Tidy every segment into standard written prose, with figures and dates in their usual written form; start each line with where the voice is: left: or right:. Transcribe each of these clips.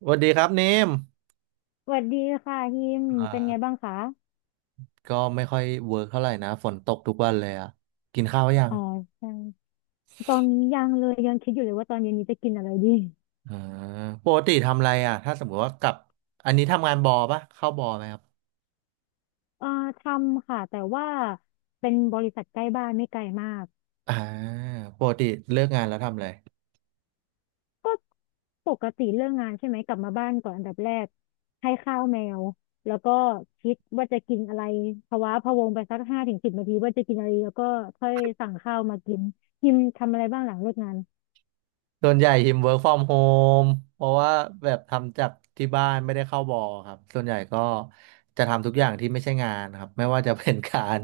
right: สวัสดีครับเนม
left: สวัสดีค่ะฮิม
right: อ่
left: เป็นไงบ้า
right: า
left: งคะ
right: ก็ไม่ค่อยเวิร์กเท่าไหร่นะฝนตกทุกวันเลยอ่ะกินข้าวยัง
left: อ๋อใช่ตอนนี้ยังเลยยังคิดอยู่เลยว่าตอนเย็นนี้จะกินอะไรดี
right: อ่าปกติทำอะไรอ่ะถ้าสมมติว่ากลับอันนี้ทำงานบอปะเข้าบอไหมครับ
left: เอ่อทำค่ะแต่ว่าเป็นบริษัทใกล้บ้านไม่ไกลมาก
right: อ่าปกติเลิกงานแล้วทำอะไร
left: ก็ปกติเรื่องงานใช่ไหมกลับมาบ้านก่อนอันดับแรกให้ข้าวแมวแล้วก็คิดว่าจะกินอะไรภาวะพะวงไปสัก5 ถึง 10 นาทีว่าจะกินอะไรแล้วก็ค่อยสั่งข้าวมากินฮิมทำอะไรบ้างหลังเลิกงาน
right: ส่วนใหญ่หิม work from home เพราะว่าแบบทำจากที่บ้านไม่ได้เข้าบอครับส่วนใหญ่ก็จะทำทุกอย่างที่ไม่ใช่งานครับไม่ว่าจะเป็นการ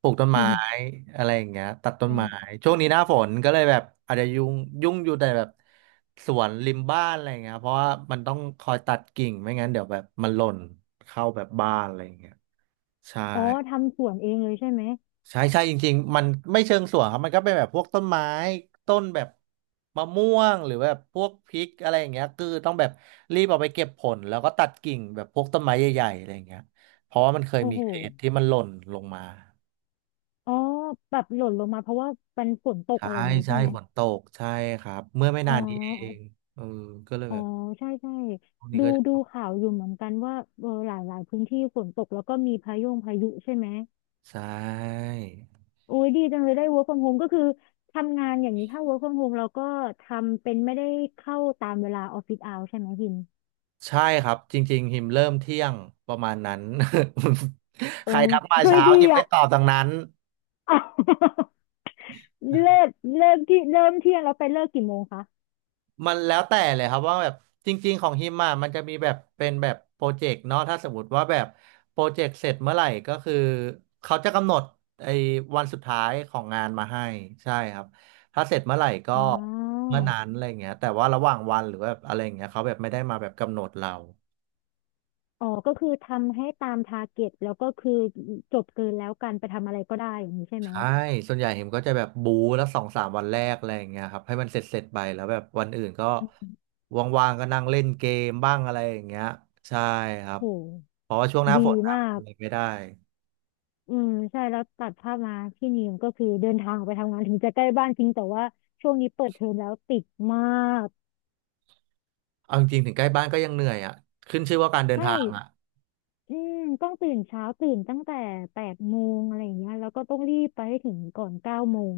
right: ปลูกต้นไม้ อะไรอย่างเงี้ยตัดต้
left: อ๋
right: น
left: อ
right: ไม้ ช่วงนี้หน้าฝนก็เลยแบบอาจจะยุ่งยุ่งอยู่แต่แบบสวนริมบ้านอะไรอย่างเงี้ยเพราะว่ามันต้องคอยตัดกิ่งไม่งั้นเดี๋ยวแบบมันหล่นเข้าแบบบ้านอะไรอย่างเงี้ยใช่
left: อ๋อทำสวนเองเลยใช่ไหม
right: ใช่จริงๆมันไม่เชิงสวนครับมันก็เป็นแบบพวกต้นไม้ต้นแบบมะม่วงหรือแบบพวกพริกอะไรอย่างเงี้ยคือต้องแบบรีบเอาไปเก็บผลแล้วก็ตัดกิ่งแบบพวกต้นไม้ใหญ่ๆอะไรอย่างเงี้ยเพราะว่ามันเคย
left: โอ้
right: มี
left: โห
right: เคสที่มันหล่นลงมา
left: อ๋อแบบหล่นลงมาเพราะว่าเป็นฝนตก
right: ใช่
left: อะไรอย่างนี้
right: ใช่
left: ใช่ไหม
right: ฝนตกใช่ครับเมื่อไม่
left: อ๋
right: นานนี้เอง
left: อ
right: เออก็เลย
left: อ๋อ
right: แบบ
left: ใช่ใช่
right: พวกนี้
left: ดู
right: ก็
left: ดูข่าวอยู่เหมือนกันว่าเออหลายหลายพื้นที่ฝนตกแล้วก็มีพายุใช่ไหม
right: ใช่
left: โอ้ยดีจังเลยได้ work from home ก็คือทำงานอย่างนี้ถ้า work from home เราก็ทำเป็นไม่ได้เข้าตามเวลาออฟฟิศเอาใช่ไหมพิม
right: ใช่ครับจริงๆหิมเริ่มเที่ยงประมาณนั้น ใค
left: โอ้
right: รทักมา
left: เฮ้ย
right: เช้า
left: ดี
right: หิมไม่
left: อ่ะ
right: ตอบดังนั้น
left: เลิกเลิกที่เริ่มเที่ยงแล้วไปเลิกกี่โมงคะ
right: มันแล้วแต่เลยครับว่าแบบจริงๆของฮิมอ่ะมันจะมีแบบเป็นแบบโปรเจกต์เนาะถ้าสมมติว่าแบบโปรเจกต์เสร็จเมื่อไหร่ก็คือเขาจะกำหนดไอ้วันสุดท้ายของงานมาให้ใช่ครับถ้าเสร็จเมื่อไหร่ก็
left: อ๋อ
right: เมื่อนั้นอะไรเงี้ยแต่ว่าระหว่างวันหรือว่าแบบอะไรเงี้ยเขาแบบไม่ได้มาแบบกำหนดเรา
left: อ๋อก็คือทำให้ตามทาร์เก็ตแล้วก็คือจบเกินแล้วกันไปทำอะไรก็ได้อย่างนี้ใช่ไหม
right: ใช่ส่วนใหญ่เห็มก็จะแบบบูแล้วสองสามวันแรกอะไรอย่างเงี้ยครับให้มันเสร็จไปแล้วแบบวันอื่นก็ว่างๆก็นั่งเล่นเกมบ้างอะไรอย่างเงี้ยใช่ครับ
left: โห
right: เพราะว่าช่วงหน้าฝ
left: ดี
right: นอะมั
left: มา
right: นทำ
left: ก
right: อะไรไม่ได้
left: อืมใช่แล้วตัดภาพมาพี่นิมก็คือเดินทางออกไปทำงานถึงจะใกล้บ้านจริงแต่ว่าช่วงนี้เปิดเทอมแล้วติดมาก
right: เอาจริงๆถึงใกล้บ้านก็ยังเหนื่อยอ่ะขึ้นชื่อว่าการเดิน
left: ใช่
right: ทางอ่ะ
left: อืมต้องตื่นเช้าตื่นตั้งแต่8 โมงอะไรอย่างเงี้ยแล้วก็ต้องรีบไปให้ถึงก่อน9 โมง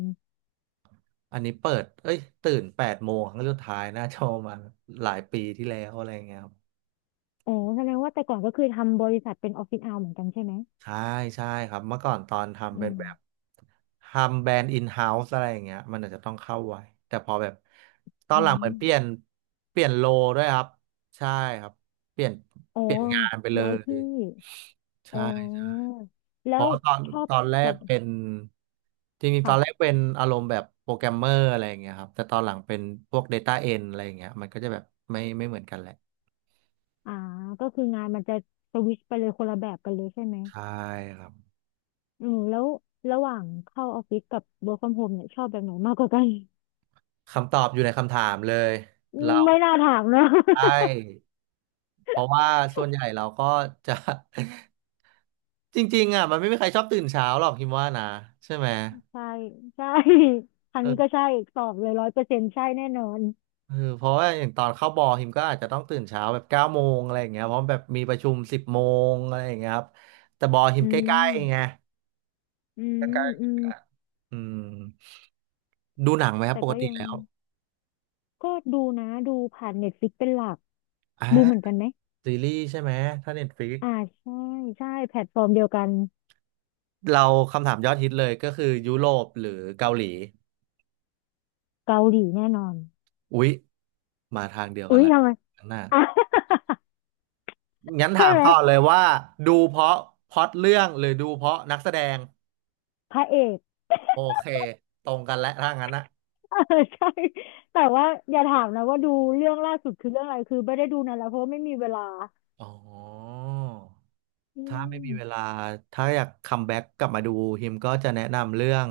right: อันนี้เปิดเอ้ยตื่น8 โมงครั้งสุดท้ายน่าจะประมาณหลายปีที่แล้วอะไรอย่างเงี้ยครับ
left: โอ้แสดงว่าแต่ก่อนก็คือทำบริษัทเป็นออฟฟิศเอาเหมือนกันใช่ไหม
right: ใช่ใช่ครับเมื่อก่อนตอนทำ
left: อื
right: เป็น
left: ม
right: แบบ ทำแบรนด์อินเฮ้าส์อะไรอย่างเงี้ยมันอาจจะต้องเข้าไว้แต่พอแบบตอน
left: อื
right: หลังเหมื
left: ม
right: อนเปลี่ยนโลด้วยครับใช่ครับเปลี่ยน
left: อ๋อ
right: งานไปเล
left: ย้าย
right: ย
left: ที่ อ๋
right: ใช่ใช่
left: อ
right: เพ
left: แล้ว
right: ราะตอน
left: ชอบ
right: แร
left: แบ
right: ก
left: บ
right: เป็นจริงๆตอนแรก
left: ค่ะ
right: เป็นอารมณ์แบบโปรแกรมเมอร์อะไรอย่างเงี้ยครับแต่ตอนหลังเป็นพวก Data End อะไรอย่างเงี้ยมันก็จะแบบไม่เหมือนกันแหละ
left: อ่าก็คืองานมันจะสวิชไปเลยคนละแบบกันเลยใช่ไหม
right: ใช่ครับ
left: อืมแล้วระหว่างเข้าออฟฟิศกับ work from home เนี่ยชอบแบบไหนมากกว่ากัน
right: คำตอบอยู่ในคำถามเลยเรา
left: ไม่น่าถามนะ
right: ใช่เพราะว่าส่วนใหญ่เราก็จะ จริงๆอ่ะมันไม่มีใครชอบตื่นเช้าหรอกฮิมว่านะใช่ไหม
left: ใช่ใช่ทาง
right: เอ
left: นี้ก็
right: อ
left: ใช่ตอบเลย100%ใช่แน่นอน
right: เพราะว่าอย่างตอนเข้าบอฮิมก็อาจจะต้องตื่นเช้าแบบ9 โมงอะไรอย่างเงี้ยเพราะแบบมีประชุม10 โมงอะไรอย่างเงี้ยครับแต่บอฮิ
left: อื
right: มใกล้ๆไง
left: มอืมอืม
right: อืมดูหนังไหมครับ
left: แต่
right: ปก
left: ก็
right: ติ
left: ยัง
right: แล้ว
left: ก็ดูนะดูผ่านเน็ตฟลิกเป็นหลัก
right: อ่า
left: ดูเหมือนกันไหม
right: ซีรีส์ใช่ไหมถ้าเน็ตฟลิก
left: อ่าใช่ใช่แพลตฟอร์มเดียวกัน
right: เราคำถามยอดฮิตเลยก็คือยุโรปหรือเกาหลี
left: เกาหลีแน่นอน
right: อุ๊ยมาทางเดียวกั
left: อุ้
right: น
left: ย
right: ละ
left: ทำไม
right: ข้างหน้า
left: อ่ะ
right: งั้นถา
left: ใช่
right: ม
left: ไหม
right: ต่อเลยว่าดูเพราะพล็อตเรื่องหรือดูเพราะนักแสดง
left: พระเอก
right: โอเคตรงกันและถ้างั้นอะ
left: เออใช่แต่ว่าอย่าถามนะว่าดูเรื่องล่าสุดคือเรื่องอะไรคือไม่ได้ดูนานแล้วเพราะว่าไม่มีเวลา
right: อ๋อ
left: อื
right: ถ้าไม่มีเว
left: ม
right: ลาถ้าอยากคัมแบ็กกลับมาดูฮิมก็จะแนะนำเรื่อง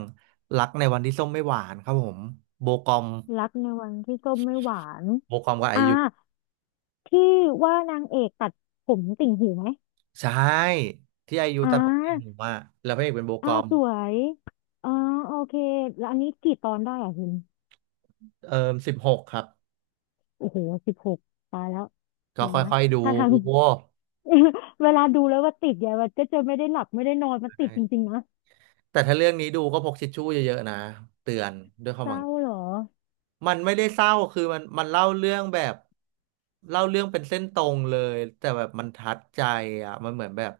right: รักในวันที่ส้มไม่หวานครับผมโบกอม
left: รักในวันที่ส้มไม่หวาน
right: โบกอมกับไอ
left: อ่า
right: ยุ
left: ที่ว่านางเอกตัดผมติ่งหูไหม
right: ใช่ที่ไอยุ
left: อ่
right: ตัดผมจริงห
left: า
right: มอ่าแล้วพระเอกเป็นโบก
left: อ่า
right: อม
left: สวยอ่าโอเคแล้วอันนี้กี่ตอนได้อ่ะคุณ
right: เอ่อ16ครับ
left: โอ้โห16ตายแล้ว
right: ก็
left: เดี๋ยวนะ
right: ค่อยๆดู
left: ถ้าทาง เวลาดูแล้วว่าติดเนี่ยมันก็จะไม่ได้หลับไม่ได้นอนมันติดจริงๆนะ
right: แต่ถ้าเรื่องนี้ดูก็พกทิชชู่เยอะๆนะเตือนด้วยควา
left: เศ
right: มหวัง
left: ร้าเหรอ
right: มันไม่ได้เศร้าคือมันเล่าเรื่องแบบเล่าเรื่องเป็นเส้นตรงเลยแต่แบบมันทัดใจอ่ะมันเหมือนแบบ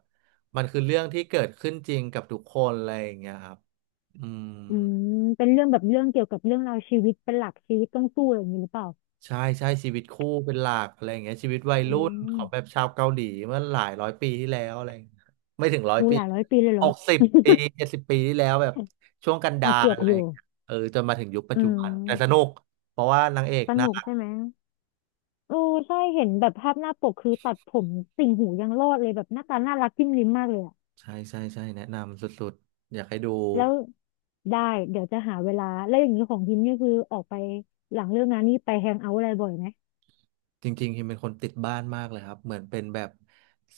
right: มันคือเรื่องที่เกิดขึ้นจริงกับทุกคนอะไรอย่างเงี้ยครับอืม
left: อืมเป็นเรื่องแบบเรื่องเกี่ยวกับเรื่องราวชีวิตเป็นหลักชีวิตต้องสู้อะไรอย่างนี้หรือเปล่า
right: ใช่ใช่ชีวิตคู่เป็นหลักอะไรอย่างเงี้ยชีวิตวัย
left: อื
right: รุ่นของแบบ
left: ม
right: ชาวเกาหลีเมื่อหลายร้อยปีที่แล้วอะไรอย่างเงี้ยไม่ถึงร้อย
left: หู
right: ปี
left: หลายร้อยปีเลยเห
right: ห
left: รอ
right: กสิบปี70 ปีที่แล้วแบบช่วงกัน
left: อ่ะ
right: ดา
left: เกื
right: ร
left: อบ
right: อะไร
left: อยู่
right: อย่างเงี้ยเออจนมาถึงยุคปัจ
left: อื
right: จุบันแต่สนุ
left: ม
right: กเพราะว่านางเอก
left: ส
right: น่า
left: นุกใช่ไหมโอ้ใช่เห็นแบบภาพหน้าปกคือตัดผมติ่งหูยังรอดเลยแบบหน้าตาน่ารักจิ้มลิ้มมากเลยอะ
right: ใช่ใช่ใช่แนะนำสุดๆอยากให้ดู
left: แล้วได้เดี๋ยวจะหาเวลาแล้วอย่างนี้ของพิมพ์นี่คือออกไปหลังเลิกงานนี่ไปแฮงเอาท์อะไรบ่อยไหม
right: จริงๆฮิมเป็นคนติดบ้านมากเลยครับเหมือนเป็นแบบ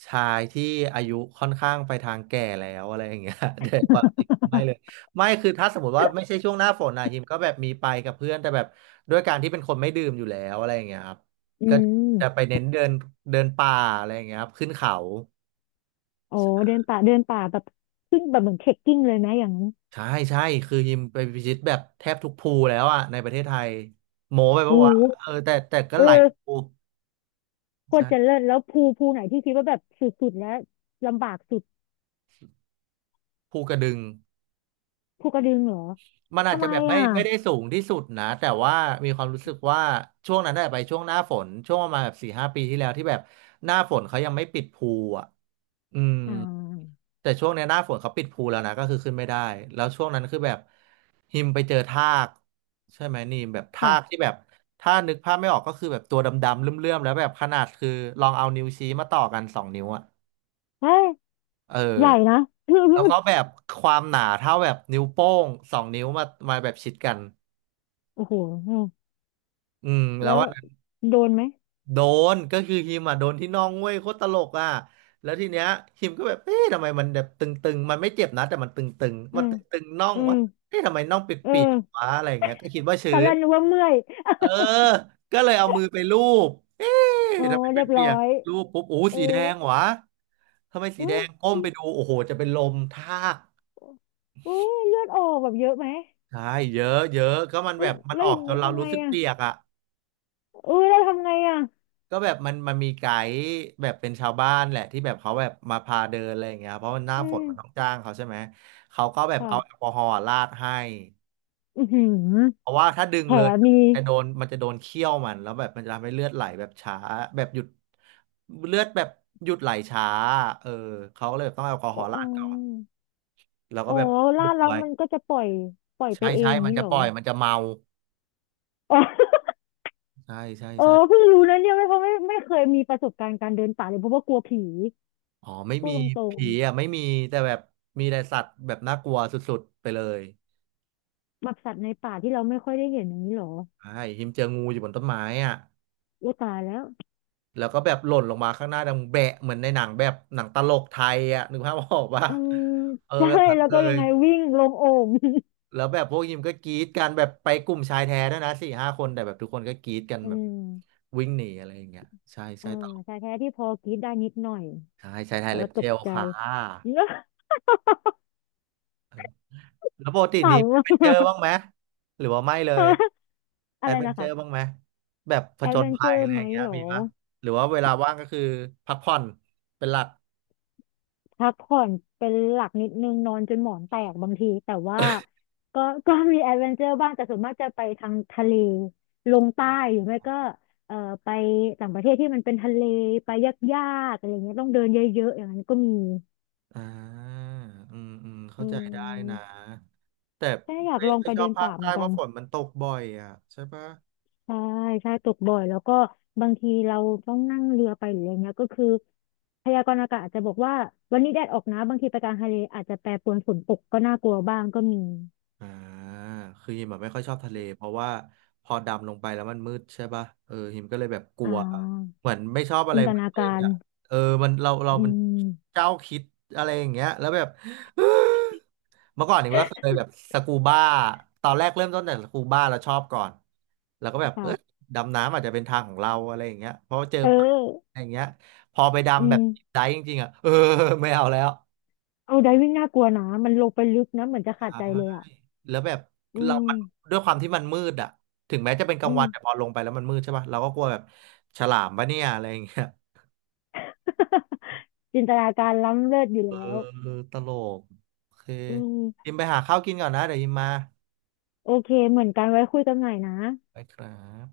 right: ชายที่อายุค่อนข้างไปทางแก่แล้วอะไรอย่างเงี้ย แต่ความจริงไม่เลยไม่คือถ้าสมมติว่าไม่ใช่ช่วงหน้าฝนนะฮิมก็แบบมีไปกับเพื่อนแต่แบบด้วยการที่เป็นคนไม่ดื่มอยู่แล้วอะไรอย่างเงี้ยครับ
left: อื
right: ก็
left: ม
right: จะไปเน้นเดินเดินป่าอะไรอย่างเงี้ยครับขึ้นเขา
left: อ๋อเดินป่าเดินป่าแบบขึ้นแบบเหมือนเทรคกิ้งเลยไหมอย่างนั้น
right: ใช่ใช่คือยิมไปพิชิตแบบแทบทุกภูแล้วอ่ะในประเทศไทยโหมไปปะ
left: โอ้
right: วะ
left: โห
right: เออแต่ก็
left: เออ
right: หลายภู
left: โคตรจะ
right: ใช่
left: เลิศแล้วภูภูไหนที่คิดว่าแบบสุดๆแล้วลำบากสุด
right: ภูกระดึง
left: ภูกระดึงเหรอ
right: มันอาจ
left: ทำ
right: จะ
left: ไม
right: แบบไม่
left: อ่ะ
right: ไม่ได้สูงที่สุดนะแต่ว่ามีความรู้สึกว่าช่วงนั้นได้ไปช่วงหน้าฝนช่วงประมาณแบบสี่ห้าปีที่แล้วที่แบบหน้าฝนเขายังไม่ปิดภูอ่ะอืม
left: อ่า
right: แต่ช่วงเนี้ยหน้าฝนเขาปิดภูแล้วนะก็คือขึ้นไม่ได้แล้วช่วงนั้นคือแบบหิมไปเจอทากใช่ไหมนี่มแบบทากที่
left: ค่ะ
right: แบบถ้านึกภาพไม่ออกก็คือแบบตัวดำๆเลื่อมๆแล้วแบบขนาดคือลองเอานิ้วชี้มาต่อกันสองนิ้วอะ
left: เฮ้ย
right: เออ
left: ใหญ่นะ
right: แล้วก็แบบความหนาเท่าแบบนิ้วโป้งสองนิ้วมาแบบชิดกัน
left: โอ้โหอืม
right: อืมแล้ว
left: แล้ว
right: ว่า
left: โดนไหม
right: โดนก็คือฮิมอ่ะโดนที่น่องเว้ยโคตรตลกอ่ะแล้วทีเนี้ยฮิมก็แบบเอ๊ะทำไมมันแบบตึงๆมันไม่เจ็บนะแต่มันตึงๆ
left: อื
right: มัน
left: ม
right: ตึงๆน่อง
left: อืม
right: วะเอ๊ะทำไมน่องเป
left: เอ
right: ียกๆ
left: อ
right: วะอะไรอย่างเงี้ยก็คิดว่า
left: ต
right: ชื้
left: อนแร
right: น
left: กนึกว่าเมื่อย
right: เออก็เลยเอามือไปลูบเอ๊ะ
left: โอ
right: ทำไมเ
left: เรียบ
right: ปีย
left: ร้
right: ก
left: อย
right: ๆลูบปุ๊บโอ้
left: เออ
right: สีแดงวะทำไมสีแด
left: อุ้ย
right: งก้มไปดูโอ้โหจะเป็นลมทาก
left: อุ้ยเลือดออกแบบเยอะไหม
right: ใช่เยอะเยอะก็มันแบ
left: อุ้ย
right: บมัน
left: แล้
right: อ
left: ว
right: อ
left: อ
right: ก
left: ย่าง
right: จ
left: นี้
right: นเรา
left: ทำ
right: รู้
left: ไง
right: สึก
left: อ่ะ
right: เปียกอ่ะ
left: อุ้ยแล้วทำไงอ่ะ
right: ก็แบบมันมีไกด์แบบเป็นชาวบ้านแหละที่แบบเขาแบบมาพาเดินอะไรอย่างเงี้ยเพราะมันหน้า
left: อื
right: ฝน
left: ม
right: มันต้องจ้างเขาใช่ไหมเขาก็แบบ
left: ค่ะ
right: เอาแอลกอฮอล์ราดให้
left: อือหือ
right: เพราะว่าถ้าดึง
left: แผล
right: เลย
left: มี
right: จะโดนมันจะโดนเขี้ยวมันแล้วแบบมันจะทำให้เลือดไหลแบบช้าแบบหยุดเลือดแบบหยุดไหลช้าเออเขาก็เลยแบบต้องเอาแอลกอฮ
left: อ๋
right: อล์ราดก่อน
left: อ
right: แล้วก็
left: อ๋อ
right: แบบ
left: ลา
right: ปิด
left: ดแล้ว
right: ไว้
left: มันก็จะปล่อยปล่อยไป
right: ใช่
left: เอ
right: ใช่
left: ง
right: มัน
left: นี้
right: จะ
left: เหร
right: ป
left: อ
right: ล่อยมันจะเมา
left: อ๋อ
right: ใช่ใช่
left: เอ
right: ใช่
left: อเพิ่งรู้นะเนี่ยไม่เพราะไม่เคยมีประสบการณ์การเดินป่าเลยเพราะว่ากลัวผี
right: อ๋อไม่
left: พู
right: มี
left: ดตรง
right: ผีอ่ะไม่มีแต่แบบมีแต่สัตว์แบบน่ากลัวสุดๆไปเลย
left: ๆแบบสัตว์ในป่าที่เราไม่ค่อยได้เห็นอย่างนี้เหรอ
right: ใช่หิมเจองูอยู่บนต้นไม้อ่ะ
left: โอ้ตายแล้ว
right: แล้วก็แบบหล่นลงมาข้างหน้าดังแบะเหมือนในหนังแบบหนังตลกไทยอ่ะนึกภาพออกปะ
left: อืม
right: เออ
left: ใช่
right: แบบนั้น
left: แล้ว
right: เล
left: ก็ยั
right: ย
left: งไงวิ่งลงโอ่ง
right: แล้วแบบพวกยิมก็กรี๊ดกันแบบไปกลุ่มชายแท้ด้วยนะสี่ห้าคนแต่แบบทุกคนก็กรี๊ดกัน
left: อื
right: แบบ
left: ม
right: วิ่งหนีอะไรอย่างเงี้ยใช่ใช่
left: อ่า
right: ตลก
left: ชายแท้ที่พอกรีดได้นิดหน่อย
right: ใช่ชายไทย
left: แต่
right: เล็
left: ว่า
right: บ
left: ต
right: เจ
left: ก
right: ล
left: ใจ
right: ค่ะ แล้วปกตินี้
left: ขำ
right: แอด
left: อะ
right: เวนเจอร์บ้างไหมหรือว่าไม่เลย แอ
left: อะไร
right: ดเวน
left: นะ
right: เจอ
left: คะ
right: ร์บ้างไหมแบบผ
left: แอ
right: จ
left: ดเว
right: ญ
left: นเจ
right: ภั
left: อ
right: ยอะ
left: ร์
right: ไร
left: ไห
right: อ
left: ม
right: ย่างเงี้ย
left: เหร
right: มี
left: อ
right: ปะหรือว่าเวลาว่างก็คือพักผ่อนเป็นหลัก
left: พักผ่อนเป็นหลักนิดนึงนอนจนหมอนแตกบางทีแต่ว่าก็ ก็มีแอดเวนเจอร์บ้างแต่ส่วนมากจะไปทางทะเลลงใต้ห
right: อ่ะ
left: รือไม่ก็เอ่อไปต่างประเทศที่มันเป็นทะเลไปยากๆอะไรเงี้ยต้องเดินเยอะๆอย่างนั้นก็มี
right: อ่าอืมเข้า
left: อื
right: ใจได้นะ
left: ม
right: แต่
left: ใช่อยาก
right: ไม่
left: ลอง
right: ค่อ
left: ไป
right: ยช
left: เดิ
right: อบ
left: น
right: ภาค
left: ป่าเหมื
right: ใต้
left: อน
right: เพ
left: กัน
right: ราะฝนมันตกบ่อยอ่ะใช่ปะ
left: ใช่ใช่ตกบ่อยแล้วก็บางทีเราต้องนั่งเรือไปหรืออะไรเงี้ยก็คือพยากรณ์อากาศอาจจะบอกว่าวันนี้แดดออกนะบางทีไปกลางทะเลอาจจะแปรปรวนฝนตกก็น่ากลัวบ้างก็มี
right: อ่าคือฮิมแบบไม่ค่อยชอบทะเลเพราะว่าพอดำลงไปแล้วมันมืดใช่ป่ะเออฮิมก็เลยแบบกลั
left: อ่า
right: วเหมือนไม่ชอบอะ
left: จิ
right: ไร
left: นต
right: ม
left: นา
right: ื
left: กา
right: ดๆ
left: ร
right: อ่ะเออมันเรา
left: อื
right: มัน
left: ม
right: เจ้าคิดอะไรอย่างเงี้ยแล้วแบบ เมื่อก่อนหิมก็เคยแบบสกูบ้าตอนแรกเริ่มต้นแต่สกูบ้าเราชอบก่อนแล้วก็แบบ
left: เป
right: เอ
left: ล่า
right: อดำน้ำอาจจะเป็นทางของเราอะไรอย่างเงี้ยเพราะว่าเจอ
left: เออ
right: ปลาอะไรอย่างเงี้ยพอไป
left: อื
right: ดำแบบ
left: ม
right: ดิฟไดฟ์จริงๆอ่ะเออไม่เอาแล้ว
left: เอาไดวิ่งน่ากลัวนะ มันลงไปลึกนะ เหมือนจะขาดใจเลยอ่ะ
right: แล้วแบบ
left: อื
right: เรา
left: ม
right: มันด้วยความที่มันมืดอะถึงแม้จะเป็นกลาง
left: อื
right: วั
left: ม
right: นแต่พอลงไปแล้วมันมืดใช่ป่ะเราก็กลัวแบบฉลามปะเนี่ยอะไรอย่างเงี้ย
left: จินตนาการล้ำเลิศอยู่
right: เออ
left: แล้ว
right: ตลกโอเค
left: อืม
right: ยิมไปหาข้าวกินก่อนนะ เดี๋ยวยิมมา
left: โอเค เหมือนกันไว้คุยกันใหม่นะ
right: ไปครับ